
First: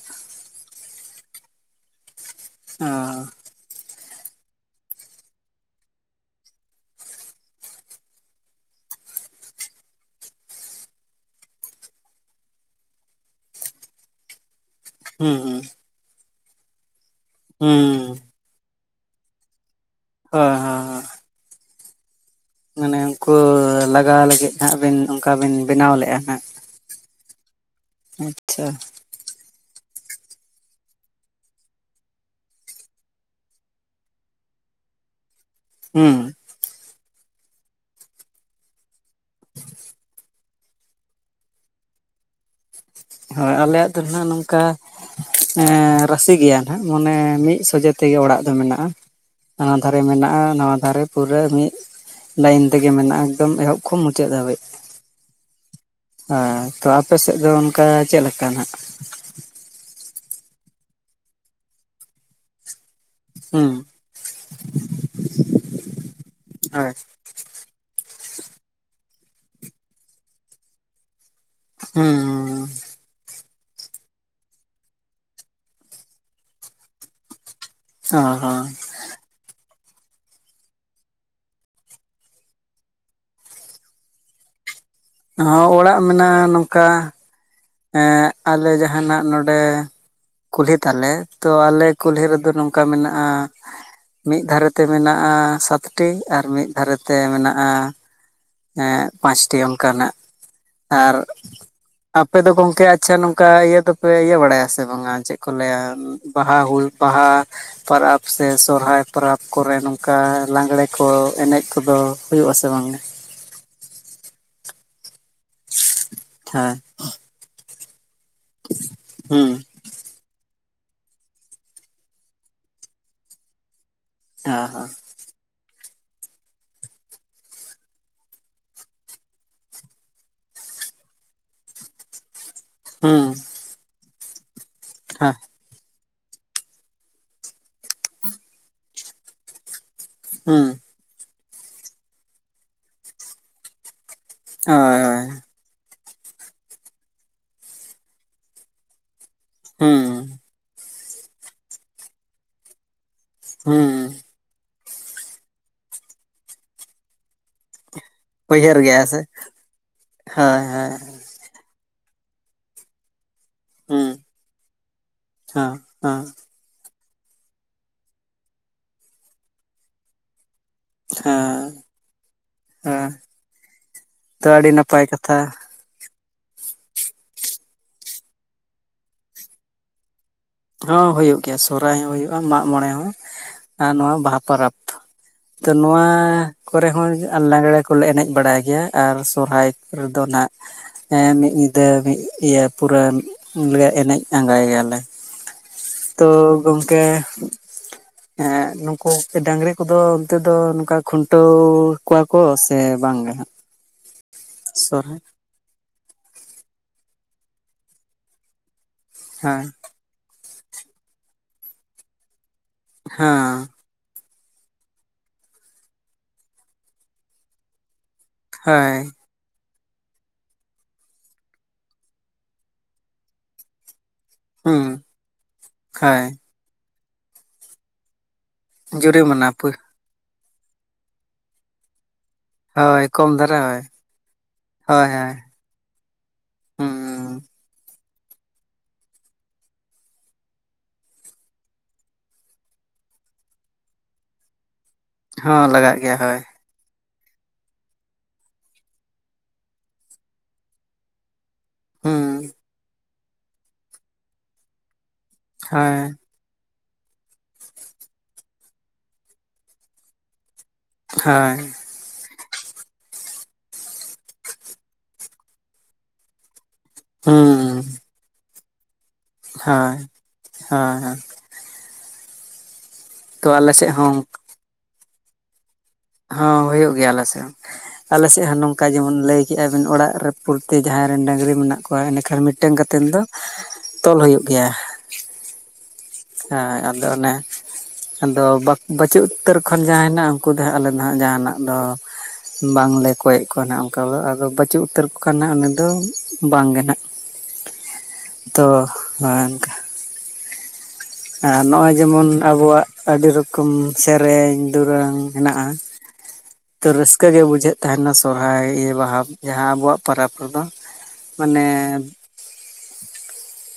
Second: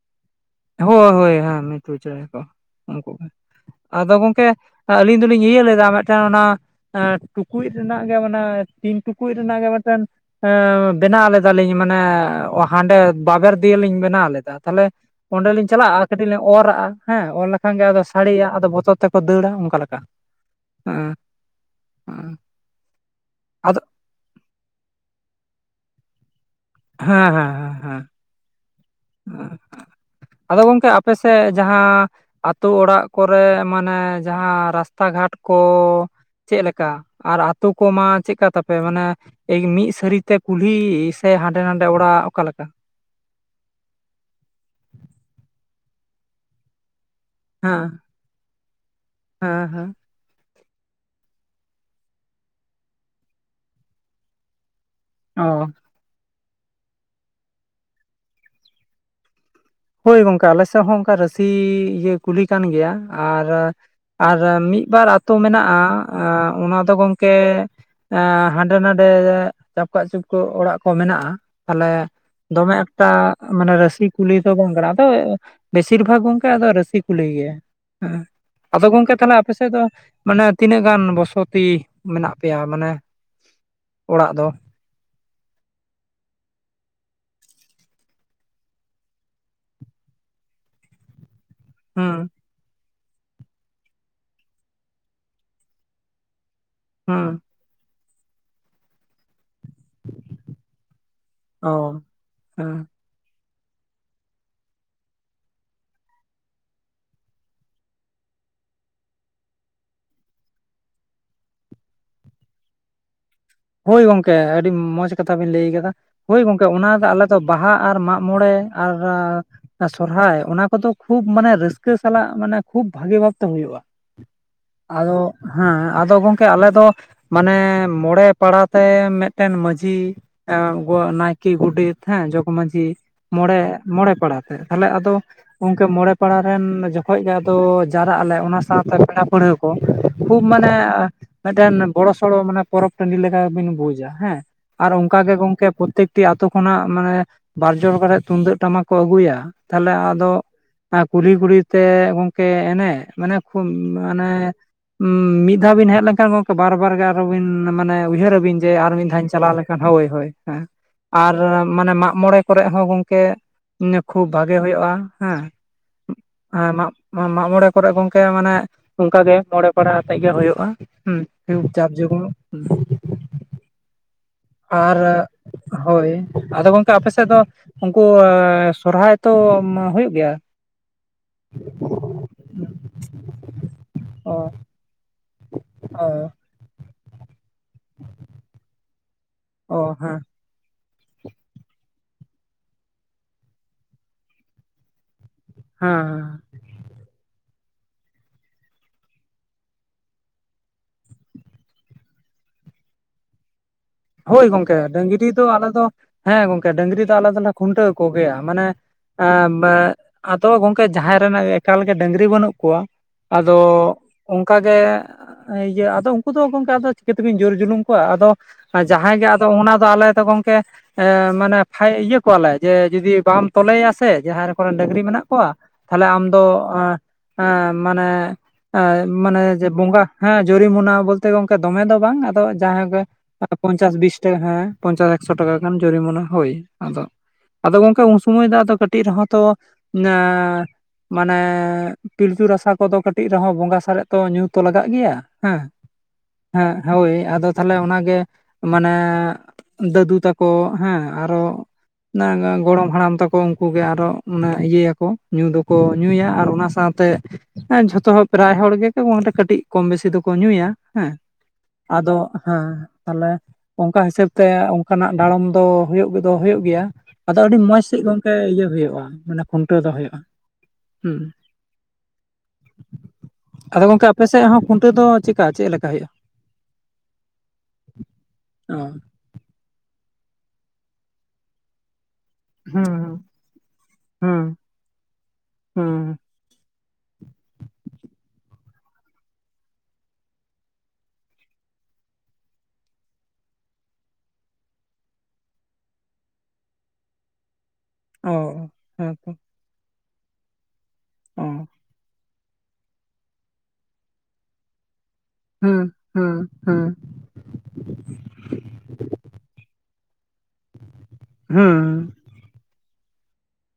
Speaker 1: ᱦᱳᱭ ᱦᱳᱭ ᱦᱮᱸ ᱢᱤᱴᱩ ᱪᱮᱬᱮ ᱠᱚ ᱩᱱᱠᱩ ᱜᱮ ᱾ ᱟᱫᱚ ᱜᱚᱝᱠᱮ ᱟᱹᱞᱤᱧ ᱫᱚᱞᱤᱧ ᱤᱭᱟᱹ ᱞᱮᱫᱟ ᱢᱮᱫᱴᱟᱱ ᱚᱱᱟ ᱴᱩᱠᱩᱡ ᱨᱮᱱᱟᱜ ᱜᱮ ᱢᱟᱱᱮ ᱛᱤᱱ ᱴᱩᱠᱩᱡ ᱨᱮᱱᱟᱜ ᱜᱮ ᱢᱮᱫᱴᱮᱱ ᱮᱸ ᱵᱮᱱᱟᱣ ᱞᱮᱫᱟᱞᱤᱧ ᱢᱟᱱᱮ ᱦᱟᱸᱰᱮ ᱵᱟᱵᱮᱨ ᱫᱤᱭᱮ ᱞᱤᱧ ᱵᱮᱱᱟᱣ ᱞᱮᱫᱟ, ᱛᱟᱦᱚᱞᱮ
Speaker 2: ᱦᱩᱸ
Speaker 1: ᱚᱸᱰᱮ
Speaker 2: ᱦᱩᱸ
Speaker 1: ᱞᱤᱧ ᱪᱟᱞᱟᱜᱼᱟ ᱟᱨ ᱠᱟᱹᱴᱤᱡ ᱞᱤᱧ ᱚᱨᱟᱜᱼᱟ ᱦᱮᱸ ᱚᱨ ᱞᱮᱠᱷᱟᱱ ᱜᱮ
Speaker 2: ᱦᱩᱸ
Speaker 1: ᱟᱫᱚ ᱥᱟᱹᱲᱮᱜᱼᱟ ᱟᱫᱚ ᱵᱚᱛᱚᱨ ᱛᱮᱠᱚ ᱫᱟᱹᱲᱟ ᱚᱱᱠᱟ ᱞᱮᱠᱟ᱾
Speaker 2: ᱦᱮᱸ ᱦᱮᱸ᱾
Speaker 1: ᱦᱮᱸ
Speaker 2: ᱢᱟᱱᱮ ᱩᱱᱠᱩ
Speaker 1: ᱟᱫᱚ
Speaker 2: ᱞᱟᱜᱟ ᱞᱟᱹᱜᱤᱫ ᱦᱟᱸᱜ ᱵᱤᱱ ᱚᱱᱠᱟ ᱵᱤᱱ ᱵᱮᱱᱟᱣ ᱞᱮᱫᱼᱟ ᱦᱟᱸᱜ᱾
Speaker 1: ᱦᱟᱸ ᱦᱟᱸ ᱦᱟᱸ ᱦᱟᱸ
Speaker 2: ᱟᱪᱪᱷᱟ᱾
Speaker 1: [inaudible] ᱟᱫᱚ ᱜᱚᱝᱠᱮ ᱟᱯᱮ ᱥᱮᱫ ᱡᱟᱦᱟᱸ ᱟᱹᱛᱩ ᱚᱲᱟᱜ ᱠᱚᱨᱮ ᱢᱟᱱᱮ ᱡᱟᱦᱟᱸ ᱨᱟᱥ ᱛᱟ ᱜᱷᱟᱴ ᱠᱚ
Speaker 2: ᱦᱩᱸ
Speaker 1: ᱪᱮᱫ ᱞᱮᱠᱟ? ᱟᱨ ᱟᱛᱳ ᱠᱚᱢᱟ ᱪᱮᱫᱠᱟ ᱛᱟᱯᱮ? ᱢᱟᱱᱮ ᱮᱜ ᱢᱤᱫ ᱥᱟᱹᱨᱤᱛᱮ ᱠᱩᱞᱦᱤ ᱥᱮ ᱦᱟᱸᱰᱮ ᱱᱟᱰᱮ ᱚᱲᱟᱜ ᱚᱠᱟᱞᱮᱠᱟ?
Speaker 2: ᱦᱳᱭ ᱟᱞᱮᱭᱟᱜ ᱫᱚ ᱱᱟᱦᱟᱜ ᱱᱚᱝᱠᱟ ᱨᱟᱥᱤ ᱜᱮᱭᱟ ᱱᱟᱜ ᱢᱟᱱᱮ ᱢᱤᱫ
Speaker 1: ᱦᱮᱸ
Speaker 2: ᱥᱚᱡᱷᱮ ᱛᱮᱜᱮ ᱚᱲᱟᱜ ᱫᱚ ᱢᱮᱱᱟᱜᱼᱟ
Speaker 1: ᱦᱮᱸ
Speaker 2: ᱾ᱦᱟᱱᱟ
Speaker 1: ᱦᱮᱸ
Speaker 2: ᱫᱷᱟᱨᱮ ᱢᱮᱱᱟᱜᱼᱟ ᱱᱟᱣᱟ ᱫᱷᱟᱨᱮ ᱯᱩᱨᱟᱹ ᱢᱤᱫ ᱞᱟᱭᱤᱱ ᱛᱮᱜᱮ ᱢᱮᱱᱟᱜᱼᱟ ᱮᱠᱫᱚᱢ ᱮᱦᱚᱵ ᱠᱷᱚᱱ ᱢᱩᱪᱟᱹᱫ ᱫᱷᱟᱹᱵᱤᱡ᱾
Speaker 1: ᱚ᱾
Speaker 2: ᱦᱮᱸ ᱛᱚ ᱟᱯᱮ ᱥᱮᱫ ᱫᱚ ᱚᱱᱠᱟ ᱪᱮᱫ ᱞᱮᱠᱟ ᱱᱟᱜᱟᱜ?
Speaker 1: ᱦᱳᱭ ᱜᱚᱝᱠᱮ ᱟᱞᱮᱥᱮᱫ ᱦᱚᱸ ᱚᱱᱠᱟ ᱨᱟᱹᱥᱤ ᱤᱭᱟᱹ ᱠᱩᱞᱤ ᱠᱟᱱ ᱜᱮᱭᱟ ᱟᱨ,
Speaker 2: ᱦᱩᱸ
Speaker 1: ᱟᱨ ᱢᱤᱫ ᱵᱟᱨ ᱟᱛᱩ ᱢᱮᱱᱟᱜᱼᱟ, ᱟᱸ ᱚᱱᱟ ᱫᱚ
Speaker 2: ᱦᱳᱭ
Speaker 1: ᱜᱚᱝ- ᱠᱮ ᱮᱸ ᱦᱟᱸᱰᱮ ᱱᱷᱟᱰᱮ ᱪᱟᱯᱠᱟᱜ ᱪᱩᱯᱠᱟᱹᱜ ᱚᱲᱟᱜ ᱠᱚ ᱢᱮᱱᱟᱜᱼᱟ, ᱛᱟᱦᱮᱞᱮ
Speaker 2: ᱦᱩᱸ
Speaker 1: ᱫᱚᱢᱮ ᱮᱠᱴᱟ ᱢᱟᱱᱮ ᱨᱟᱹᱥᱤ ᱠᱩᱞᱦᱤ ᱫᱚ ᱵᱚᱝᱜᱽᱲᱟ ᱫᱚᱭ ᱵᱮᱥᱤᱨ ᱵᱷᱟᱜᱽ ᱜᱚᱝᱠᱮ ᱟᱫᱚ ᱨᱟᱹᱥᱤ ᱠᱩᱞᱦᱤ ᱜᱮ ᱾ ᱦᱮᱸ
Speaker 2: ᱦᱚᱸ ᱦᱚᱸ
Speaker 1: ᱟᱫᱚ ᱜᱚᱝᱠᱮ ᱛᱟᱦᱮᱞᱮ ᱟ ᱯᱮ ᱥᱮᱫ ᱫᱚ ᱢᱟᱱᱮ ᱛᱤᱱᱟᱹᱜ ᱜᱟᱱ ᱵᱚᱥᱚᱛᱤ ᱢᱮᱱᱟᱜ ᱯᱮᱭᱟ, ᱢᱟᱱᱮ ᱚᱲᱟᱜ ᱫᱚ?
Speaker 2: ᱦᱚᱸ ᱚᱲᱟᱜ ᱢᱮᱱᱟᱜᱼᱟ ᱱᱚᱝᱠᱟ ᱮᱸ ᱟᱞᱮ ᱡᱟᱦᱟᱸᱱᱟᱜ ᱱᱚᱰᱮ ᱠᱩᱞᱦᱤ ᱛᱟᱞᱮ ᱛᱚ ᱟᱞᱮ
Speaker 1: ᱦᱩᱸ
Speaker 2: ᱠᱩᱞᱦᱤ ᱨᱮᱫᱚ ᱱᱚᱝ ᱠᱟ ᱢᱮᱱᱟᱜᱼᱟ ᱢᱤᱫ ᱫᱷᱟᱨᱮ ᱛᱮ ᱢᱮᱱᱟᱜᱼᱟ ᱥᱟᱛ ᱴᱤ ᱟᱨ ᱢᱤᱫ ᱫᱷᱟᱨᱮ ᱛᱮ
Speaker 1: ᱦᱩᱸ
Speaker 2: ᱢᱮᱱᱟᱜ ᱟᱸ ᱮᱸ ᱯᱟᱸᱪ ᱴᱤ ᱚᱱᱠᱟ ᱱᱷᱟᱸᱜ, ᱟᱨ
Speaker 1: ᱚ
Speaker 2: ᱟᱯᱮ ᱫᱚ
Speaker 1: ᱦᱮᱸ
Speaker 2: ᱜᱚᱝᱠᱮ ᱟᱪ ᱪᱷᱟ ᱱᱚᱝᱠᱟ ᱤᱭᱟᱹ ᱫᱚᱯᱮ ᱤᱭᱟᱹ ᱵᱟᱲᱟᱭᱟ ᱥᱮ ᱵᱟᱝᱼᱟ, ᱪᱮᱜ ᱠᱚ ᱞᱟᱹᱭᱼᱟ ᱵᱟᱦᱟ ᱦᱩᱭ ᱵᱟᱦᱟ ᱯᱟᱨᱟᱵᱽ ᱥᱮ ᱥᱚᱨᱦᱟᱭ ᱯᱚᱨᱟᱵᱽ ᱠᱚᱨᱮ ᱱᱚᱝᱠᱟ ᱞᱟᱸᱜᱽᱲᱮ ᱠᱚ ᱮᱱᱮᱡ ᱠᱚᱫᱚ ᱦᱩᱭᱩᱜᱼᱟ ᱥᱮ ᱵᱟᱝ ᱜᱮ?
Speaker 1: ᱦᱳᱭ ᱜᱚᱝᱠᱮ ᱟᱹᱰᱤ ᱢᱚᱸᱡᱽ ᱠᱟᱛᱷᱟ ᱵᱤᱱ ᱞᱟᱹᱭ ᱟᱠᱟᱫᱟ ᱾ ᱦᱚᱭ ᱜᱚᱝᱠᱮ
Speaker 2: ᱦᱮᱸ
Speaker 1: ᱚᱱᱟ ᱫᱚ ᱟᱞᱮ ᱫᱚ ᱵᱟᱦᱟ ᱟᱨ ᱢᱟᱜ ᱢᱚᱬᱮ ᱟᱨᱻᱨᱟ
Speaker 2: ᱦᱩᱸ
Speaker 1: ᱥᱚᱨᱦᱟᱭ ᱚᱱᱟ ᱠᱚᱫᱚ ᱠᱷᱩᱵᱽ ᱢᱟᱱᱮ ᱨᱟᱹᱥᱠᱟᱹ ᱥᱟᱞᱟᱜ ᱢᱟᱱᱮ ᱠᱷᱩᱵᱽ ᱵᱷᱟᱜᱮ ᱵᱷᱟᱵᱽᱼᱛᱮ ᱦᱩᱭᱩᱜᱼᱟ᱾
Speaker 2: ᱚ ᱦᱚ᱾
Speaker 1: ᱟᱫᱚᱻᱜ ᱦᱟᱸ, ᱟᱫᱚ ᱜᱚᱝᱠᱮ ᱟᱞᱮ ᱫᱚ ᱢᱟᱱᱮ ᱢᱚᱲᱮ ᱯᱟᱲᱟᱣ ᱛᱮ ᱢᱮᱫᱴᱮᱱ ᱢᱟᱺᱡᱷᱤ ᱮᱸ ᱜᱚ ᱱᱟᱭ- ᱠᱤ ᱜᱩᱰᱤᱛ ᱦᱮᱸ ᱡᱚᱜᱽ ᱢᱟᱺᱡᱷᱤ
Speaker 2: ᱦᱩᱸ
Speaker 1: ᱢᱚᱲᱮ ᱢᱚᱲᱮ ᱯᱟᱲᱟ ᱛᱮ᱾ ᱛᱟᱦᱮᱞᱮ ᱟᱫᱚ
Speaker 2: ᱦᱮᱸ
Speaker 1: ᱜᱚᱝᱠᱮ ᱢᱚᱲᱮ ᱯᱟᱲᱟ ᱨᱮᱱ ᱡᱚᱠᱷᱚᱡ ᱜᱮ ᱟᱫᱚ ᱡᱟᱣᱨᱟᱜ ᱟᱞᱮ ᱚᱱᱟ ᱥᱟᱶᱛᱮ ᱯᱮᱲᱟ ᱯᱟᱹᱲᱦᱟᱹ ᱠᱚ ᱠᱷᱩᱵᱽ
Speaker 2: ᱦᱩᱸ
Speaker 1: ᱢᱟᱱᱮᱻᱮᱸ ᱢᱤᱫᱴᱟᱹᱱ ᱵᱚᱲᱚ ᱥᱚᱲᱚ ᱢᱟᱱᱮ ᱯᱚᱨᱚᱵᱽ ᱴᱟᱺᱰᱤ ᱞᱮᱠᱟ ᱜᱮ ᱵᱤᱱ ᱵᱩᱡᱽᱼᱟ᱾ ᱦᱮᱸ ᱟᱨ
Speaker 2: ᱦᱳᱭ
Speaker 1: ᱚᱝᱠᱟ
Speaker 2: ᱦᱳᱭ
Speaker 1: ᱜᱮ ᱜᱚᱝᱠᱮ ᱯᱩᱛᱤᱠ ᱴᱤ ᱟᱹᱛᱩ ᱠᱷᱚᱱᱟᱜ ᱢᱟᱱᱮ ᱵᱟᱨ ᱡᱚᱲ ᱠᱟᱛᱮᱫ ᱛᱩᱢᱫᱟᱹᱜ ᱴᱟᱢᱟᱠ ᱠᱚ ᱟᱹᱜᱩᱭᱟ ᱛᱟᱦᱮᱞᱮ ᱟᱫᱚ
Speaker 2: ᱦᱩᱸ
Speaker 1: ᱟᱸ ᱠᱩᱞᱦᱤ - ᱠᱩᱞᱦᱤ ᱛᱮᱻ ᱜᱚᱝᱠᱮ ᱮᱱᱮᱜ ᱢᱟᱱᱮ ᱠᱷᱩᱵ
Speaker 2: ᱦᱩᱸ
Speaker 1: ᱚᱱᱮᱜ ᱩᱸ ᱢᱤᱫ ᱫᱷᱟᱣ ᱵᱤᱱ ᱦᱮᱜ ᱞᱮᱱᱠᱷᱟᱱ ᱜᱚᱝᱠᱮ ᱵᱟᱨ - ᱵᱟᱨ ᱜᱮ ᱟᱨᱦᱚ ᱵᱤᱱ ᱢᱟᱱᱮ ᱩᱭᱦᱟᱹᱨᱟᱹᱵᱤᱱ ᱡᱮ
Speaker 2: ᱩᱭᱦᱟᱹᱨ
Speaker 1: ᱟᱨ
Speaker 2: ᱜᱮᱭᱟ
Speaker 1: ᱢᱤᱫ
Speaker 2: ᱥᱮ
Speaker 1: ᱫᱷᱟᱣ ᱤᱧ ᱪᱟᱞᱟᱣ ᱞᱮᱝᱠᱷᱟᱱ ᱦᱳᱭ - ᱦᱳᱭ ᱦᱮᱸ, ᱟᱨ ᱟᱸ ᱢᱟᱱᱮ ᱢᱟᱜ ᱢᱚᱲᱮ ᱠᱚᱨᱮᱜ ᱦᱚᱸ ᱜᱚᱝᱠᱮᱻᱜ ᱩᱸᱻᱧᱟ
Speaker 2: ᱦᱩᱸ
Speaker 1: ᱠᱷᱩᱵᱽ ᱵᱷᱟᱜᱮ ᱦᱳᱭᱳᱜᱼᱟ, ᱦᱮᱸ
Speaker 2: ᱦᱚᱸ ᱦᱚᱸ
Speaker 1: ᱟᱸ ᱢᱟᱜ, ᱢᱟᱜ ᱢᱚᱲᱮ ᱠᱚᱨᱮᱜ ᱜᱚᱝᱠᱮ ᱢᱟᱱᱮᱜ ᱚᱝᱠᱟ ᱜᱮ ᱢᱚᱲᱮ ᱯᱟᱲᱟ ᱦᱟᱛᱮᱫ ᱜᱮ ᱦᱳᱭᱳᱜᱼᱟ ᱾ ᱦᱩᱸ- ᱦᱩᱸᱯ
Speaker 2: ᱦᱮᱸ
Speaker 1: ᱪᱟᱯ ᱡᱩᱜᱽᱼᱲᱩᱜ᱾
Speaker 2: ᱦᱮᱸ ᱾
Speaker 1: ᱟᱼᱨᱟᱜ ᱦᱳᱭ, ᱟᱫᱚ ᱜᱚᱝᱠᱮ ᱟᱯᱮᱥᱮᱫ ᱫᱚ ᱩᱝᱠᱩᱻ ᱮ ᱥᱚᱨᱦᱟᱭ ᱛᱳᱻᱢ ᱦᱩᱭᱩᱜ ᱜᱮᱭᱟ?
Speaker 2: ᱦᱚᱸ ᱦᱩᱭᱩᱜ ᱜᱮᱭᱟ ᱥᱚᱦᱨᱟᱭ ᱦᱚᱸ ᱦᱩᱭᱩᱜᱼᱟ, ᱢᱟᱜ ᱢᱚᱬᱮ ᱦᱚᱸ, ᱟᱨ ᱱᱚᱣᱟ
Speaker 1: ᱚ
Speaker 2: ᱵᱟᱦᱟ ᱯᱚᱨᱟᱵᱽ᱾ ᱛᱚ ᱱᱚᱣᱟᱻ
Speaker 1: ᱚ
Speaker 2: ᱠᱚᱨᱮ ᱦᱚᱸᱧ ᱟᱸ ᱞᱟᱸᱜᱽᱬᱮ ᱠᱚ ᱠᱚᱞᱮ ᱮᱱᱮᱡ ᱵᱟᱲᱟᱭ ᱜᱮᱭᱟ ᱟᱨ ᱥᱚᱨᱦᱟᱭ
Speaker 1: ᱚ
Speaker 2: ᱠᱚᱨᱮ ᱫᱚ
Speaker 1: ᱦᱮᱸ
Speaker 2: ᱚᱱᱟ ᱦᱮᱸ ᱢᱤᱫ ᱧᱤᱫᱟᱹ ᱢᱤᱫ ᱤᱭᱟᱹ ᱯᱩᱨᱟᱹ ᱞᱮ ᱮᱱᱮᱡ ᱟᱸᱜᱟ ᱭᱟᱞᱮ᱾
Speaker 1: ᱦᱮᱸ ᱦᱮᱸ
Speaker 2: ᱛᱳᱻ ᱜᱚᱝᱠᱮ
Speaker 1: [inaudible]
Speaker 2: ᱦᱮᱸᱻᱜ ᱱᱩᱝᱠᱩᱠ ᱰᱟᱺᱜᱽᱨᱤ ᱠᱚᱫᱚ ᱚᱱᱛᱮ ᱫᱚ ᱱᱚᱝᱠᱟ ᱠᱷᱩᱱᱴᱟᱹᱣ ᱠᱚᱣᱟ ᱠᱚ ᱥᱮ ᱵᱟᱝ ᱜᱮ ᱱᱷᱟᱸᱜ?
Speaker 1: ᱦᱳᱭ ᱜᱚᱝᱠᱮ ᱰᱟᱺᱜᱽᱨᱤ ᱫᱚ ᱟᱞᱮ ᱫᱚ ᱦᱮᱸ ᱜᱚᱝᱠᱮ ᱰᱟᱺᱜᱽᱨᱤ ᱫᱚ ᱟᱞᱮ ᱫᱚᱞᱮ ᱠᱷᱩᱱᱴᱟᱹᱣ ᱠᱚᱜᱮᱭᱟ, ᱢᱟᱱᱮ ᱮᱸᱻ
Speaker 2: ᱦᱮᱸ
Speaker 1: ᱵᱮᱻᱜ ᱟᱫᱚ ᱜᱚᱝᱠᱮ ᱡᱟᱦᱟᱸᱭ ᱨᱮᱱᱟᱜ ᱜᱮ ᱮᱠᱟᱞ ᱜᱮ ᱰᱟᱺᱜᱽᱨᱤ ᱵᱟᱹᱱᱩᱜ ᱠᱚᱣᱟ,
Speaker 2: ᱦᱮᱸ
Speaker 1: ᱟᱫᱚᱻᱜ ᱚᱝᱠᱟᱜᱮᱻᱜ ᱤᱭᱟᱹ ᱟᱫᱚ ᱩᱝᱠᱩ ᱫᱚ ᱜᱚᱝᱠᱮ ᱟᱫᱚ ᱪᱤᱠᱟᱹ ᱛᱮᱵᱤᱱ ᱡᱳᱨ ᱡᱩᱞᱩᱢ ᱠᱚᱣᱟ ᱟᱫᱚ ᱟᱨ
Speaker 2: ᱦᱳᱭ
Speaker 1: ᱡᱟᱦᱟᱸᱭ ᱜᱮ ᱟᱫ ᱟᱫᱚ ᱚᱱᱟ ᱫᱚ ᱟᱞᱮ ᱫᱚ ᱜᱚᱝᱠᱮ ᱮᱸᱻ ᱢᱟᱱᱮ ᱯᱷᱟᱭ ᱤᱭᱟᱹ ᱠᱚᱣᱟᱞᱮ ᱡᱮ ᱡᱩᱫᱤ ᱵᱟᱢ ᱛᱚᱞᱮᱭᱟ ᱥᱮ ᱡᱟᱦᱟᱸᱭ ᱠᱚᱨᱮᱱ
Speaker 2: ᱦᱩᱸ
Speaker 1: ᱰᱟᱹᱝᱜᱽᱨᱤ ᱢᱮᱱᱟᱜ ᱠᱚᱣᱟ ᱛᱟᱦᱞᱮ
Speaker 2: ᱦᱳᱭ
Speaker 1: ᱟᱢ ᱫᱚ ᱟᱸ ᱢᱟᱱᱮ ᱟᱸ
Speaker 2: ᱡᱩᱨᱤ
Speaker 1: ᱢᱟᱱᱮ
Speaker 2: ᱢᱟᱱᱟ ᱯᱩ
Speaker 1: ᱡᱮ ᱵᱚᱸᱜᱟ ᱦᱮᱸ ᱡᱩᱨᱤᱢᱚᱱᱟ ᱵᱚᱞᱛᱮ ᱜᱮ ᱜᱚᱝᱠᱮ ᱫᱚᱢᱮ ᱫᱚ ᱵᱟᱝ ᱟᱫᱚ ᱡᱟᱦᱟᱸᱭ ᱜᱮ
Speaker 2: ᱦᱳᱭ ᱠᱚᱢ ᱫᱷᱟ
Speaker 1: ᱯᱚᱧᱪᱟᱥ ᱵᱤᱥ ᱴᱟᱠᱟ ᱦᱮᱸ ᱯᱚᱧᱪᱟᱥ ᱮᱠᱥᱚ ᱴᱟᱠᱟ ᱜᱟᱱ ᱡᱚᱨᱤᱢᱟᱱᱟ ᱦᱳᱭ ᱟᱫᱚ
Speaker 2: ᱦᱩᱸ
Speaker 1: ᱟᱫᱚ ᱜᱚᱝᱠᱮ ᱩᱱ ᱥᱚᱢᱚᱭ ᱫᱚ ᱟᱫᱚ ᱠᱟᱹᱴᱤᱡ ᱨᱮᱦᱚᱸ ᱛᱚ ᱧᱟᱻ ᱢᱟᱱᱮ ᱯᱤᱞᱪᱩ ᱨᱟᱥᱟ ᱠᱚᱫᱚ ᱠᱟᱹᱴᱤᱡ ᱨᱮᱦᱚᱸ ᱵᱚᱸᱜᱟ ᱥᱟᱨᱮᱡ ᱛᱚ ᱧᱩᱛᱚ ᱞᱟᱜᱟᱜ ᱜᱮᱭᱟ ᱾
Speaker 2: ᱦᱚᱸ ᱞᱟᱜᱟᱜ ᱜᱮᱭᱟ ᱦᱳᱭ ᱾
Speaker 1: ᱦᱮᱸ ᱦᱳᱭ ᱟᱫᱚ ᱛᱟᱦᱟᱞᱮ ᱚᱱᱟ ᱜᱮ ᱢᱟᱱᱮ ᱫᱟᱹᱫᱩ ᱛᱟᱠᱚ ᱦᱮᱸ ᱟᱨᱚ
Speaker 2: ᱦᱩᱸ
Speaker 1: ᱱᱟ ᱚᱱᱟ ᱜᱚᱲᱚᱢ ᱦᱟᱲᱟᱢ ᱛᱟᱠᱚ ᱩᱝᱠᱩ ᱜᱮ ᱟᱨᱚ ᱚᱱᱟ ᱤᱭᱟᱹᱭᱟᱠᱚ ᱾ ᱧᱩ ᱫᱚᱠᱚ
Speaker 2: ᱦᱳᱭ
Speaker 1: ᱧᱩᱭᱟ ᱟᱨ ᱚᱱᱟ ᱥᱟᱶᱛᱮ ᱦᱮᱸ ᱡᱷᱚᱛᱚ ᱦᱚᱲ ᱯᱨᱟᱭ ᱦᱚᱲ ᱜᱮ ᱠᱚ [unintelligible] ᱠᱟᱹᱴᱤᱡ ᱠᱚᱢ ᱵᱮᱥᱤ ᱫᱚᱠᱚ ᱧᱩᱭᱟ ᱦᱮᱸ᱾
Speaker 2: ᱦᱳᱭ
Speaker 1: ᱟᱫᱚ ᱦᱮᱸ ᱛᱟᱦᱟᱞᱮ ᱚᱝᱠᱟ ᱦᱤᱥᱟᱹᱵᱽ ᱛᱮ ᱚᱝᱠᱟᱱᱟᱜ ᱰᱟᱸᱲᱚᱢ ᱫᱚ ᱦᱩᱭᱩᱜ ᱜᱮᱫᱚ ᱦᱩᱭᱩᱜ ᱜᱮᱭᱟ ᱾ ᱟᱫᱚ ᱟᱹᱰᱤ
Speaker 2: ᱦᱩᱸ
Speaker 1: ᱢᱚᱸᱡᱽ ᱥᱟᱺᱦᱤᱡ ᱜᱚᱝᱠᱮ ᱤᱭᱟᱹ ᱦᱩᱭᱩᱜᱼᱟ ᱢᱟᱱᱮ ᱠᱷᱩᱱᱴᱟᱹᱣ ᱫᱚ
Speaker 2: ᱦᱳᱭ
Speaker 1: ᱦᱩᱭᱩᱜᱼᱟ ᱾ ᱦᱩᱸ
Speaker 2: ᱦᱳᱭ
Speaker 1: ᱾
Speaker 2: ᱛᱚ ᱟᱞᱮ
Speaker 1: ᱟᱫᱚ
Speaker 2: ᱥᱮᱫ
Speaker 1: ᱜᱚᱝᱠᱮ
Speaker 2: ᱦᱚᱸ
Speaker 1: ᱟᱯᱮ
Speaker 2: ᱚᱱᱠ-
Speaker 1: ᱥᱮᱜ ᱦᱚᱸ ᱠᱷᱩᱱᱴᱟᱹᱣ ᱫᱚ ᱪᱮᱜᱠᱟ ᱪᱮᱫ ᱞᱮᱠᱟ ᱦᱩᱭᱩᱜᱼᱟ?
Speaker 2: ᱦᱚᱸ ᱦᱩᱭᱩᱜ ᱜᱮᱭᱟ ᱟᱞᱮᱥᱮᱜ ᱦᱚᱸ ᱟᱞᱮᱥᱮᱜ ᱦᱚᱸ
Speaker 1: ᱚ
Speaker 2: ᱱᱚᱝᱠᱟ ᱡᱮᱢᱚᱱ ᱞᱟᱹᱭ ᱠᱮᱜ ᱟᱹᱵᱤᱱ ᱚᱲᱟᱜ ᱨᱮ ᱯᱩᱨᱛᱤ ᱡᱟᱦᱟᱸᱭ ᱨᱮᱱ ᱰᱟᱹᱝᱨᱤ ᱢᱮᱱᱟᱜ ᱠᱚᱣᱟ ᱮᱱᱮᱠᱷᱟᱱ ᱢᱤᱫ ᱢᱤᱫᱴᱮᱱ
Speaker 1: ᱦᱩᱸ
Speaker 2: ᱠᱟᱛᱮᱱ ᱫᱚ ᱛᱚᱞ
Speaker 1: ᱦᱩᱸ
Speaker 2: ᱦᱩᱭᱩᱜ ᱜᱮᱭᱟ ᱾
Speaker 1: ᱦᱩᱸ
Speaker 2: ᱟᱸ ᱟᱫᱚ ᱚᱱᱮ ᱟᱫᱚ ᱵᱟᱠ ᱵᱟᱹᱪᱩᱜ ᱩᱛᱟᱹᱨ ᱠᱷᱚᱱ ᱡᱟᱦᱟᱸ ᱱᱟᱜ ᱩᱱᱠᱩ ᱫᱚ ᱦᱟᱸᱜ ᱟᱞᱮ ᱫᱚ ᱦᱟᱸᱜ ᱡᱟᱦᱟᱸᱱᱟᱜ ᱫᱚ ᱵᱟᱝᱞᱮ ᱠᱚᱭᱮᱜ ᱠᱚᱣᱟ ᱱᱷᱟᱜ ᱚᱝᱠᱟ ᱫᱚ ᱟᱫᱚ ᱵᱟᱹᱪᱩᱜ ᱩᱛᱟᱹᱨ ᱠᱚ ᱠᱷᱟᱱ ᱱᱷᱟᱜ ᱩᱱᱤ ᱫᱚ ᱵᱟᱝᱜᱮ ᱱᱷᱟᱜ
Speaker 1: ᱚ
Speaker 2: ᱾ ᱛᱚ
Speaker 1: ᱦᱮᱸᱛᱚ
Speaker 2: [unintelligible]
Speaker 1: ᱚ
Speaker 2: ᱟᱨ ᱱᱚᱜᱼᱚᱭ ᱡᱮᱢᱚᱱ ᱟᱵᱚᱣᱟᱜ ᱟᱹᱰᱤ ᱨᱚᱠᱚᱢ ᱥᱮᱨᱮᱧ ᱫᱩᱨᱟᱹᱝ ᱦᱮᱱᱟᱜᱼᱟ
Speaker 1: ᱦᱩᱸ ᱦᱩᱸ ᱦᱩᱸ
Speaker 2: ᱛᱚ ᱨᱟᱹᱥᱠᱟᱹ ᱜᱮ ᱵᱩᱡᱷᱟᱹᱜ ᱛᱟᱦᱮᱱᱟ ᱥᱚᱦᱨᱟᱭ ᱵᱟᱦᱟ ᱡᱟᱦᱟᱸ ᱟᱵᱚᱣᱟᱜ ᱯᱟᱨᱟᱵᱽ ᱨᱮᱫᱚ ᱢᱟᱱᱮ
Speaker 1: ᱦᱩᱸ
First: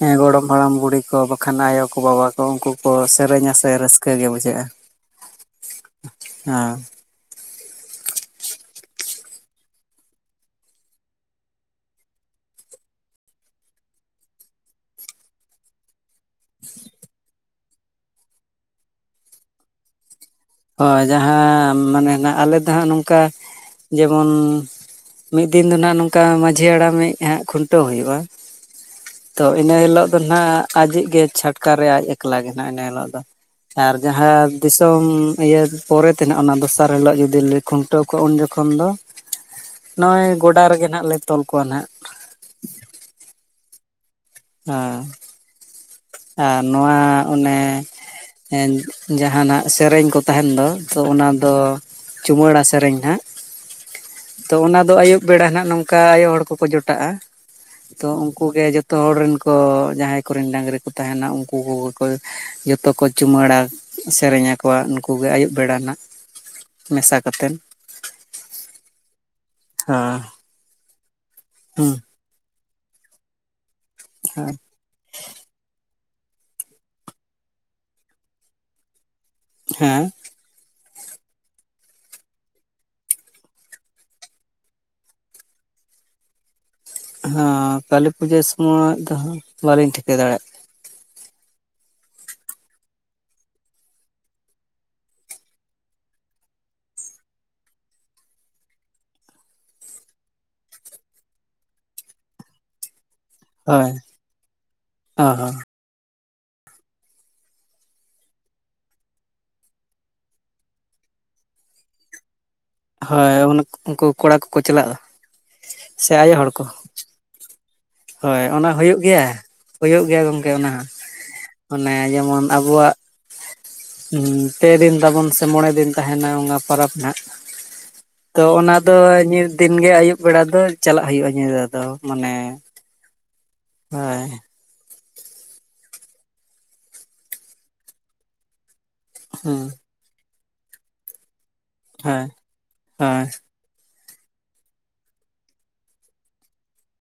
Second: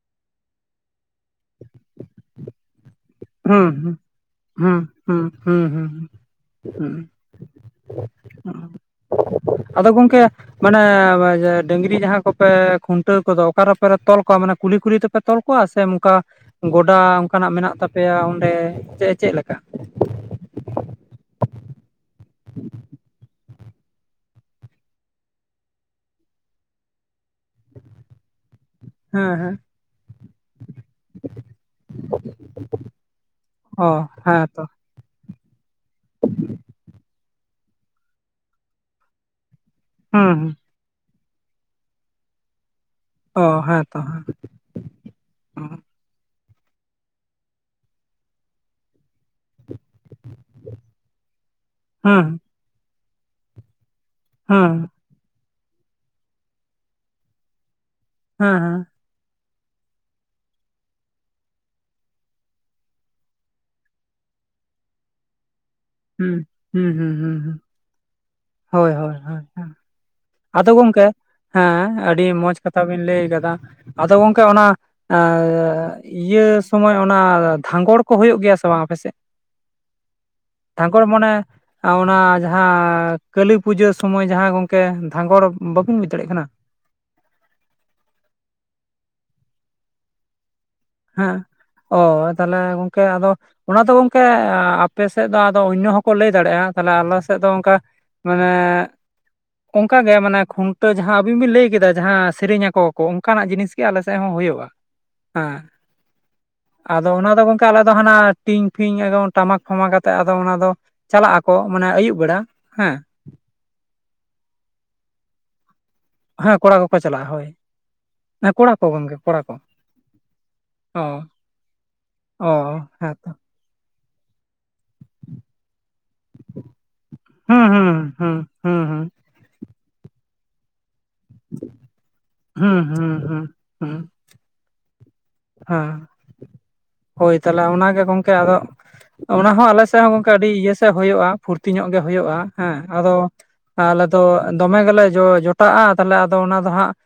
Speaker 2: ᱦᱮᱸ ᱜᱚᱲᱚᱢ ᱦᱟᱲᱟᱢ ᱵᱩᱲᱦᱤ ᱠᱚ ᱵᱟᱠᱷᱟᱱ ᱟᱭᱳ ᱠᱚ ᱵᱟᱵᱟ ᱠᱚ ᱛᱚ ᱩᱝᱠᱩ ᱠᱚ ᱥᱮᱨᱮᱧᱟ
Speaker 1: ᱦᱩᱸ
Speaker 2: ᱥᱮ
Speaker 1: ᱦᱩᱸ
Speaker 2: ᱨᱟᱹᱥᱠᱟᱹ ᱜᱮ ᱵᱩᱡᱷᱟᱹᱜᱼᱟ ᱾
Speaker 1: ᱦᱩᱸ ᱦᱩᱸ ᱦᱩᱸ ᱦᱩᱸ ᱟᱫᱚ ᱜᱚᱝᱠᱮ ᱢᱟᱱᱮ ᱡᱮ ᱰᱟᱹᱝᱨᱤ ᱡᱟᱦᱟᱸ ᱠᱚᱯᱮ ᱠᱷᱩᱱᱴᱟᱹᱣ ᱠᱚᱫᱚ ᱚᱠᱟᱨᱮᱯᱮ ᱛᱚᱞ ᱠᱚᱣᱟ ᱢᱟᱱᱮ ᱠᱩᱞᱦᱤ ᱠᱩᱞᱦᱤ ᱛᱮᱯᱮ ᱛᱚᱞ ᱠᱚᱣᱟ ᱥᱮ ᱱᱚᱝᱠᱟ ᱜᱚᱰᱟ ᱚᱱᱠᱟᱱᱟᱜ ᱢᱮᱱᱟᱜ ᱛᱟᱯᱮᱭᱟ ᱚᱸᱰᱮ ᱪᱮᱜ ᱪᱮᱜ ᱞᱮᱠᱟ?
Speaker 2: ᱦᱳᱭ ᱡᱟᱦᱟᱸ ᱢᱟᱱᱮ ᱱᱷᱟᱜ ᱟᱞᱮ ᱫᱚ ᱦᱟᱸᱜ ᱱᱚᱝᱠᱟ ᱡᱮᱢᱚᱱ ᱢᱤᱫ ᱫᱤᱱ ᱫᱚ ᱱᱷᱟᱜ ᱱᱚᱝᱠᱟ ᱢᱟᱺᱡᱷᱤ ᱦᱟᱲᱟᱢᱤᱡ ᱦᱟᱸᱜ ᱠᱷᱩᱱᱴᱟᱹᱣ ᱦᱩᱭᱩᱜᱼᱟ ᱾
Speaker 1: ᱦᱮᱸ
Speaker 2: ᱛᱚ
Speaker 1: ᱦᱮᱸ
Speaker 2: ᱤᱱᱟᱹ ᱦᱤᱞᱚᱜ ᱫᱚ ᱱᱷᱟᱜ ᱟᱡᱤᱡ ᱜᱮ ᱪᱷᱟᱴᱠᱟ ᱨᱮ ᱟᱡ ᱮᱠᱞᱟ ᱜᱮ ᱱᱷᱟᱜ ᱤᱱᱟᱹ ᱦᱤᱞᱚᱜ ᱫᱚ ᱾
Speaker 1: ᱚ
Speaker 2: ᱟᱨ
Speaker 1: ᱦᱮᱸ ᱛᱚ
Speaker 2: ᱡᱟᱦᱟᱸᱫᱤᱥ ᱫᱚᱢ ᱤᱭᱟᱹ ᱯᱚᱨᱮ ᱛᱮ ᱱᱷᱟᱜ ᱚᱱᱟ ᱫᱚᱥᱟᱨ ᱦᱤᱞᱚᱜ ᱡᱩᱫᱤ ᱞᱮ ᱠᱷᱩᱱᱴᱟᱹᱣ ᱠᱚᱣᱟ ᱩᱱ ᱡᱚᱠᱷᱚᱱ ᱫᱚ
Speaker 1: ᱦᱩᱸ
Speaker 2: ᱱᱚᱜᱼᱚᱭ
Speaker 1: ᱦᱩᱸ
Speaker 2: ᱜᱚᱰᱟ ᱨᱮᱜᱮ ᱱᱷᱟᱜ ᱞᱮ ᱛᱚᱞ ᱠᱚᱣᱟ ᱱᱷᱟᱜ ᱾
Speaker 1: ᱚ ᱦᱮᱸ ᱛᱚ ᱾
Speaker 2: ᱟᱸᱻ ᱟᱨ ᱱᱚᱣᱟ ᱚᱱᱮ ᱮᱸᱱ ᱡᱟᱦᱟᱸᱱᱟᱜ ᱥᱮᱨᱮᱧ ᱠᱚ ᱛᱟᱦᱮᱱ ᱫᱚ ᱛᱚ ᱚᱱᱟ ᱫᱚ
Speaker 1: ᱦᱩᱸ
Speaker 2: ᱪᱩᱢᱟᱣᱹᱲᱟ ᱥᱮᱨᱮᱧ ᱱᱷᱟᱜ ᱾ ᱛᱚ
Speaker 1: ᱦᱩᱸ
Speaker 2: ᱚᱱᱟ ᱫᱚ ᱟᱹᱭᱩᱵ ᱵᱮᱲᱟ ᱱᱷᱟᱜ ᱱᱚᱝᱠᱟ ᱟᱭᱳ ᱦᱚᱲ ᱠᱚᱠᱚ ᱡᱚᱴᱟᱜᱼᱟ ᱛᱚ ᱩᱝᱠᱩ
Speaker 1: ᱦᱮᱸ
Speaker 2: ᱜᱮ
Speaker 1: ᱦᱮᱸ
Speaker 2: ᱡᱚᱛᱚ ᱦᱚᱲ ᱨᱮᱱ ᱠᱚ, ᱡᱟᱦᱟᱸᱭ ᱠᱚᱨᱮᱱ ᱰᱟᱹᱟᱝᱨᱤ ᱠᱚ ᱛᱟᱦᱮᱱᱟ ᱩᱝᱠᱩ ᱠᱚᱜᱮ ᱠᱚ᱾ ᱡᱚᱛᱚ ᱠᱚ ᱪᱩᱢᱟᱹᱲᱟ ᱥᱮᱨᱮᱧᱟ ᱟᱠᱚᱣᱟ ᱱᱩᱠᱩ ᱜᱮ ᱟᱹᱭᱩᱵ ᱵᱮᱲᱟ ᱱᱟ᱾
Speaker 1: ᱦᱩᱸ ᱦᱩᱸ ᱦᱩᱸ ᱦᱩᱸ ᱦᱩᱸᱦᱳᱭ ᱦᱳᱭ ᱦᱳᱭ ᱦᱳᱭ᱾
Speaker 2: ᱟᱸ
Speaker 1: ᱟᱫᱚ ᱜᱚᱝᱠᱮ ᱦᱮᱸ ᱟᱹᱰᱤ ᱢᱚᱡᱽ ᱠᱟᱛᱷᱟ ᱵᱤᱱ ᱞᱟᱹᱭ ᱠᱟᱫᱟ ᱟᱫᱚ ᱜᱚᱝᱠᱮ
Speaker 2: ᱦᱮᱸ
Speaker 1: ᱚᱱᱟ ᱟᱸ ᱤᱭᱟᱹ ᱥᱚᱢᱚᱭ ᱚᱱᱟ ᱫᱷᱟᱸᱜᱚᱲ ᱠᱚ ᱦᱳᱭᱳᱜ ᱜᱮᱭᱟ ᱥᱮ ᱵᱟᱝ ᱟᱯᱮᱥᱮᱜ?
Speaker 2: ᱦᱮᱸ᱾
Speaker 1: ᱫᱷᱟᱸᱜᱚᱲ ᱢᱚᱱᱮ ᱚᱱᱟ ᱡᱟᱦᱟᱸ ᱠᱟᱹᱞᱤ ᱯᱩᱡᱟᱹ ᱥᱚᱢᱚᱭ ᱡᱟᱦᱟᱸ ᱜᱚᱝᱠᱮ ᱫᱷᱟᱸᱜᱚᱲ ᱵᱟᱹᱵᱤᱱ ᱵᱩᱡᱽ ᱫᱟᱲᱮᱭᱟᱜ ᱠᱟᱱᱟ?
Speaker 2: ᱦᱟᱸ ᱠᱟᱹᱞᱤ ᱯᱩᱡᱟᱹ ᱥᱚᱢᱚᱭ ᱫᱚ ᱦᱟᱸᱜ ᱵᱟᱹᱞᱤᱧ ᱴᱷᱤᱠᱟᱹ ᱫᱟᱲᱮᱭᱟᱜ ᱠᱟᱱᱟ᱾
Speaker 1: ᱦᱮᱸ ᱚ ᱛᱟᱦᱟᱞᱮ ᱜᱚᱝᱠᱮ ᱟᱫᱚ ᱚᱱᱟ ᱫᱚ ᱜᱚᱝᱠᱮ ᱟᱯᱮ ᱥᱮᱫ ᱫᱚ ᱟᱫᱚ ᱚᱱᱱᱚ ᱦᱚᱸᱠᱚ ᱞᱟᱹᱭ ᱫᱟᱲᱮᱭᱟᱜᱼᱟ ᱛᱟᱦᱞᱮ ᱟᱞᱮ ᱥᱮᱫ ᱫᱚ ᱚᱝᱠᱟ ᱢᱟᱱᱮ ᱚᱝᱠᱟᱜᱮ ᱢᱟᱱᱮ ᱠᱷᱩᱱᱴᱟᱹᱣ ᱡᱟᱦᱟᱸ ᱟᱹᱵᱤᱱ ᱵᱤᱱ ᱞᱟᱹᱭ ᱠᱮᱫᱟ ᱡᱟᱦᱟᱸ ᱥᱮᱨᱮᱧ ᱟᱠᱚ ᱚᱝᱠᱟᱱᱟᱜ ᱡᱤᱱᱤᱥ ᱜᱮ
Speaker 2: ᱦᱳᱭ
Speaker 1: ᱟᱞᱮ ᱥᱮᱫ ᱦᱚᱸ ᱦᱳᱭᱳᱜᱼᱟ᱾
Speaker 2: ᱚ
Speaker 1: ᱦᱮᱸ᱾
Speaker 2: ᱦᱚᱸ
Speaker 1: ᱟᱫᱚ ᱚᱱᱟ ᱜᱚᱝᱠᱮ ᱟᱞᱮ ᱫᱚ ᱦᱟᱱᱟ ᱴᱤᱝ ᱯᱷᱤᱝ ᱮᱠᱫᱚᱢ ᱴᱟᱢᱟᱠ ᱴᱟᱢᱟᱠ ᱠᱷᱚᱢᱟ ᱛᱮᱜ ᱚᱱᱟ ᱫᱚ ᱪᱟᱞᱟᱜ ᱟᱠᱚ ᱢᱟᱱᱮ ᱟᱹᱭᱩᱵ ᱵᱮᱲᱟ ᱦᱮᱸ᱾
Speaker 2: ᱦᱳᱭ ᱚᱱᱟ ᱩᱱᱠᱩ ᱠᱚᱲᱟ ᱠᱚᱠᱚ ᱪᱟᱞᱟᱜᱼᱟ᱾
Speaker 1: ᱦᱮᱸ ᱠᱚᱲᱟ ᱠᱚᱠᱚ ᱪᱟᱞᱟᱜᱼᱟ᱾ ᱦᱳᱹᱭ᱾
Speaker 2: ᱦᱳᱹᱭ ᱚᱱᱟ ᱦᱳᱭᱳᱜ ᱜᱮᱭᱟ ᱦᱳᱭᱳᱜ ᱜᱮᱭᱟ ᱜᱚᱝᱠᱮ ᱚᱱᱟ ᱦᱚᱸ᱾
Speaker 1: ᱚ
Speaker 2: ᱚᱱᱮ ᱡᱮᱢᱚᱱ
Speaker 1: ᱚ
Speaker 2: ᱟᱵᱚᱣᱟᱼᱜ
Speaker 1: ᱦᱮᱸᱛᱚ
Speaker 2: ᱯᱮ ᱛᱟᱵᱚᱱ ᱥᱮ ᱢᱚᱬᱮ ᱫᱤᱱ ᱛᱟᱦᱮ ᱱᱟ ᱯᱚᱨᱟᱵᱽ ᱦᱟ
Speaker 1: ᱦᱩᱸ ᱦᱩᱸ᱾
Speaker 2: ᱛᱚ ᱚᱱᱟ
Speaker 1: ᱦᱩᱸ
Speaker 2: ᱫᱚ
Speaker 1: ᱦᱩᱸ
Speaker 2: ᱱᱤᱫ ᱫᱤᱱ ᱜᱮ ᱟᱹᱭᱩᱵ ᱵᱮᱲᱟ ᱫᱚ ᱪᱟᱞᱟᱜ ᱦᱩᱭᱩᱜᱼᱟ᱾ ᱧᱤᱫᱟᱹ ᱫᱚ ᱢᱟᱱᱮ᱾
Speaker 1: ᱦᱩᱸ ᱦᱩᱸ ᱦᱩᱸ᱾ ᱦᱩᱸ
Speaker 2: ᱦᱳᱭ
Speaker 1: ᱦᱮᱸ ᱦᱳᱭ ᱛᱟᱦᱚᱞᱮ ᱚᱱᱟ ᱜᱮ ᱜᱚᱝᱠᱮ ᱟᱫᱚ ᱚᱱᱟ
Speaker 2: ᱦᱩᱸ
Speaker 1: ᱦᱚᱸ ᱟᱞᱮ ᱥᱮᱫ ᱱᱛᱮ ᱦᱚᱸ ᱜᱚᱝᱠᱮ ᱟᱹᱰᱤ ᱤᱭᱟᱹ ᱥᱮᱫ ᱦᱩᱭᱩᱜᱼᱟ᱾ ᱯᱷᱩᱨᱛᱤ ᱧᱚᱜ ᱜᱮ
Speaker 2: ᱦᱳᱭ
Speaker 1: ᱦᱩᱭᱩᱜᱼᱟ᱾ ᱦᱮᱸ ᱟᱫᱚ
Speaker 2: ᱦᱳᱭ
Speaker 1: ᱟᱞᱮ ᱫᱚ ᱫᱚᱢᱮ ᱜᱮᱞᱮ ᱡᱚ ᱡᱚᱴᱟᱜᱼᱟ᱾ ᱛᱟᱦᱞᱮ ᱟᱫᱚ ᱚᱱᱟ ᱫᱚ ᱦᱟᱸᱜ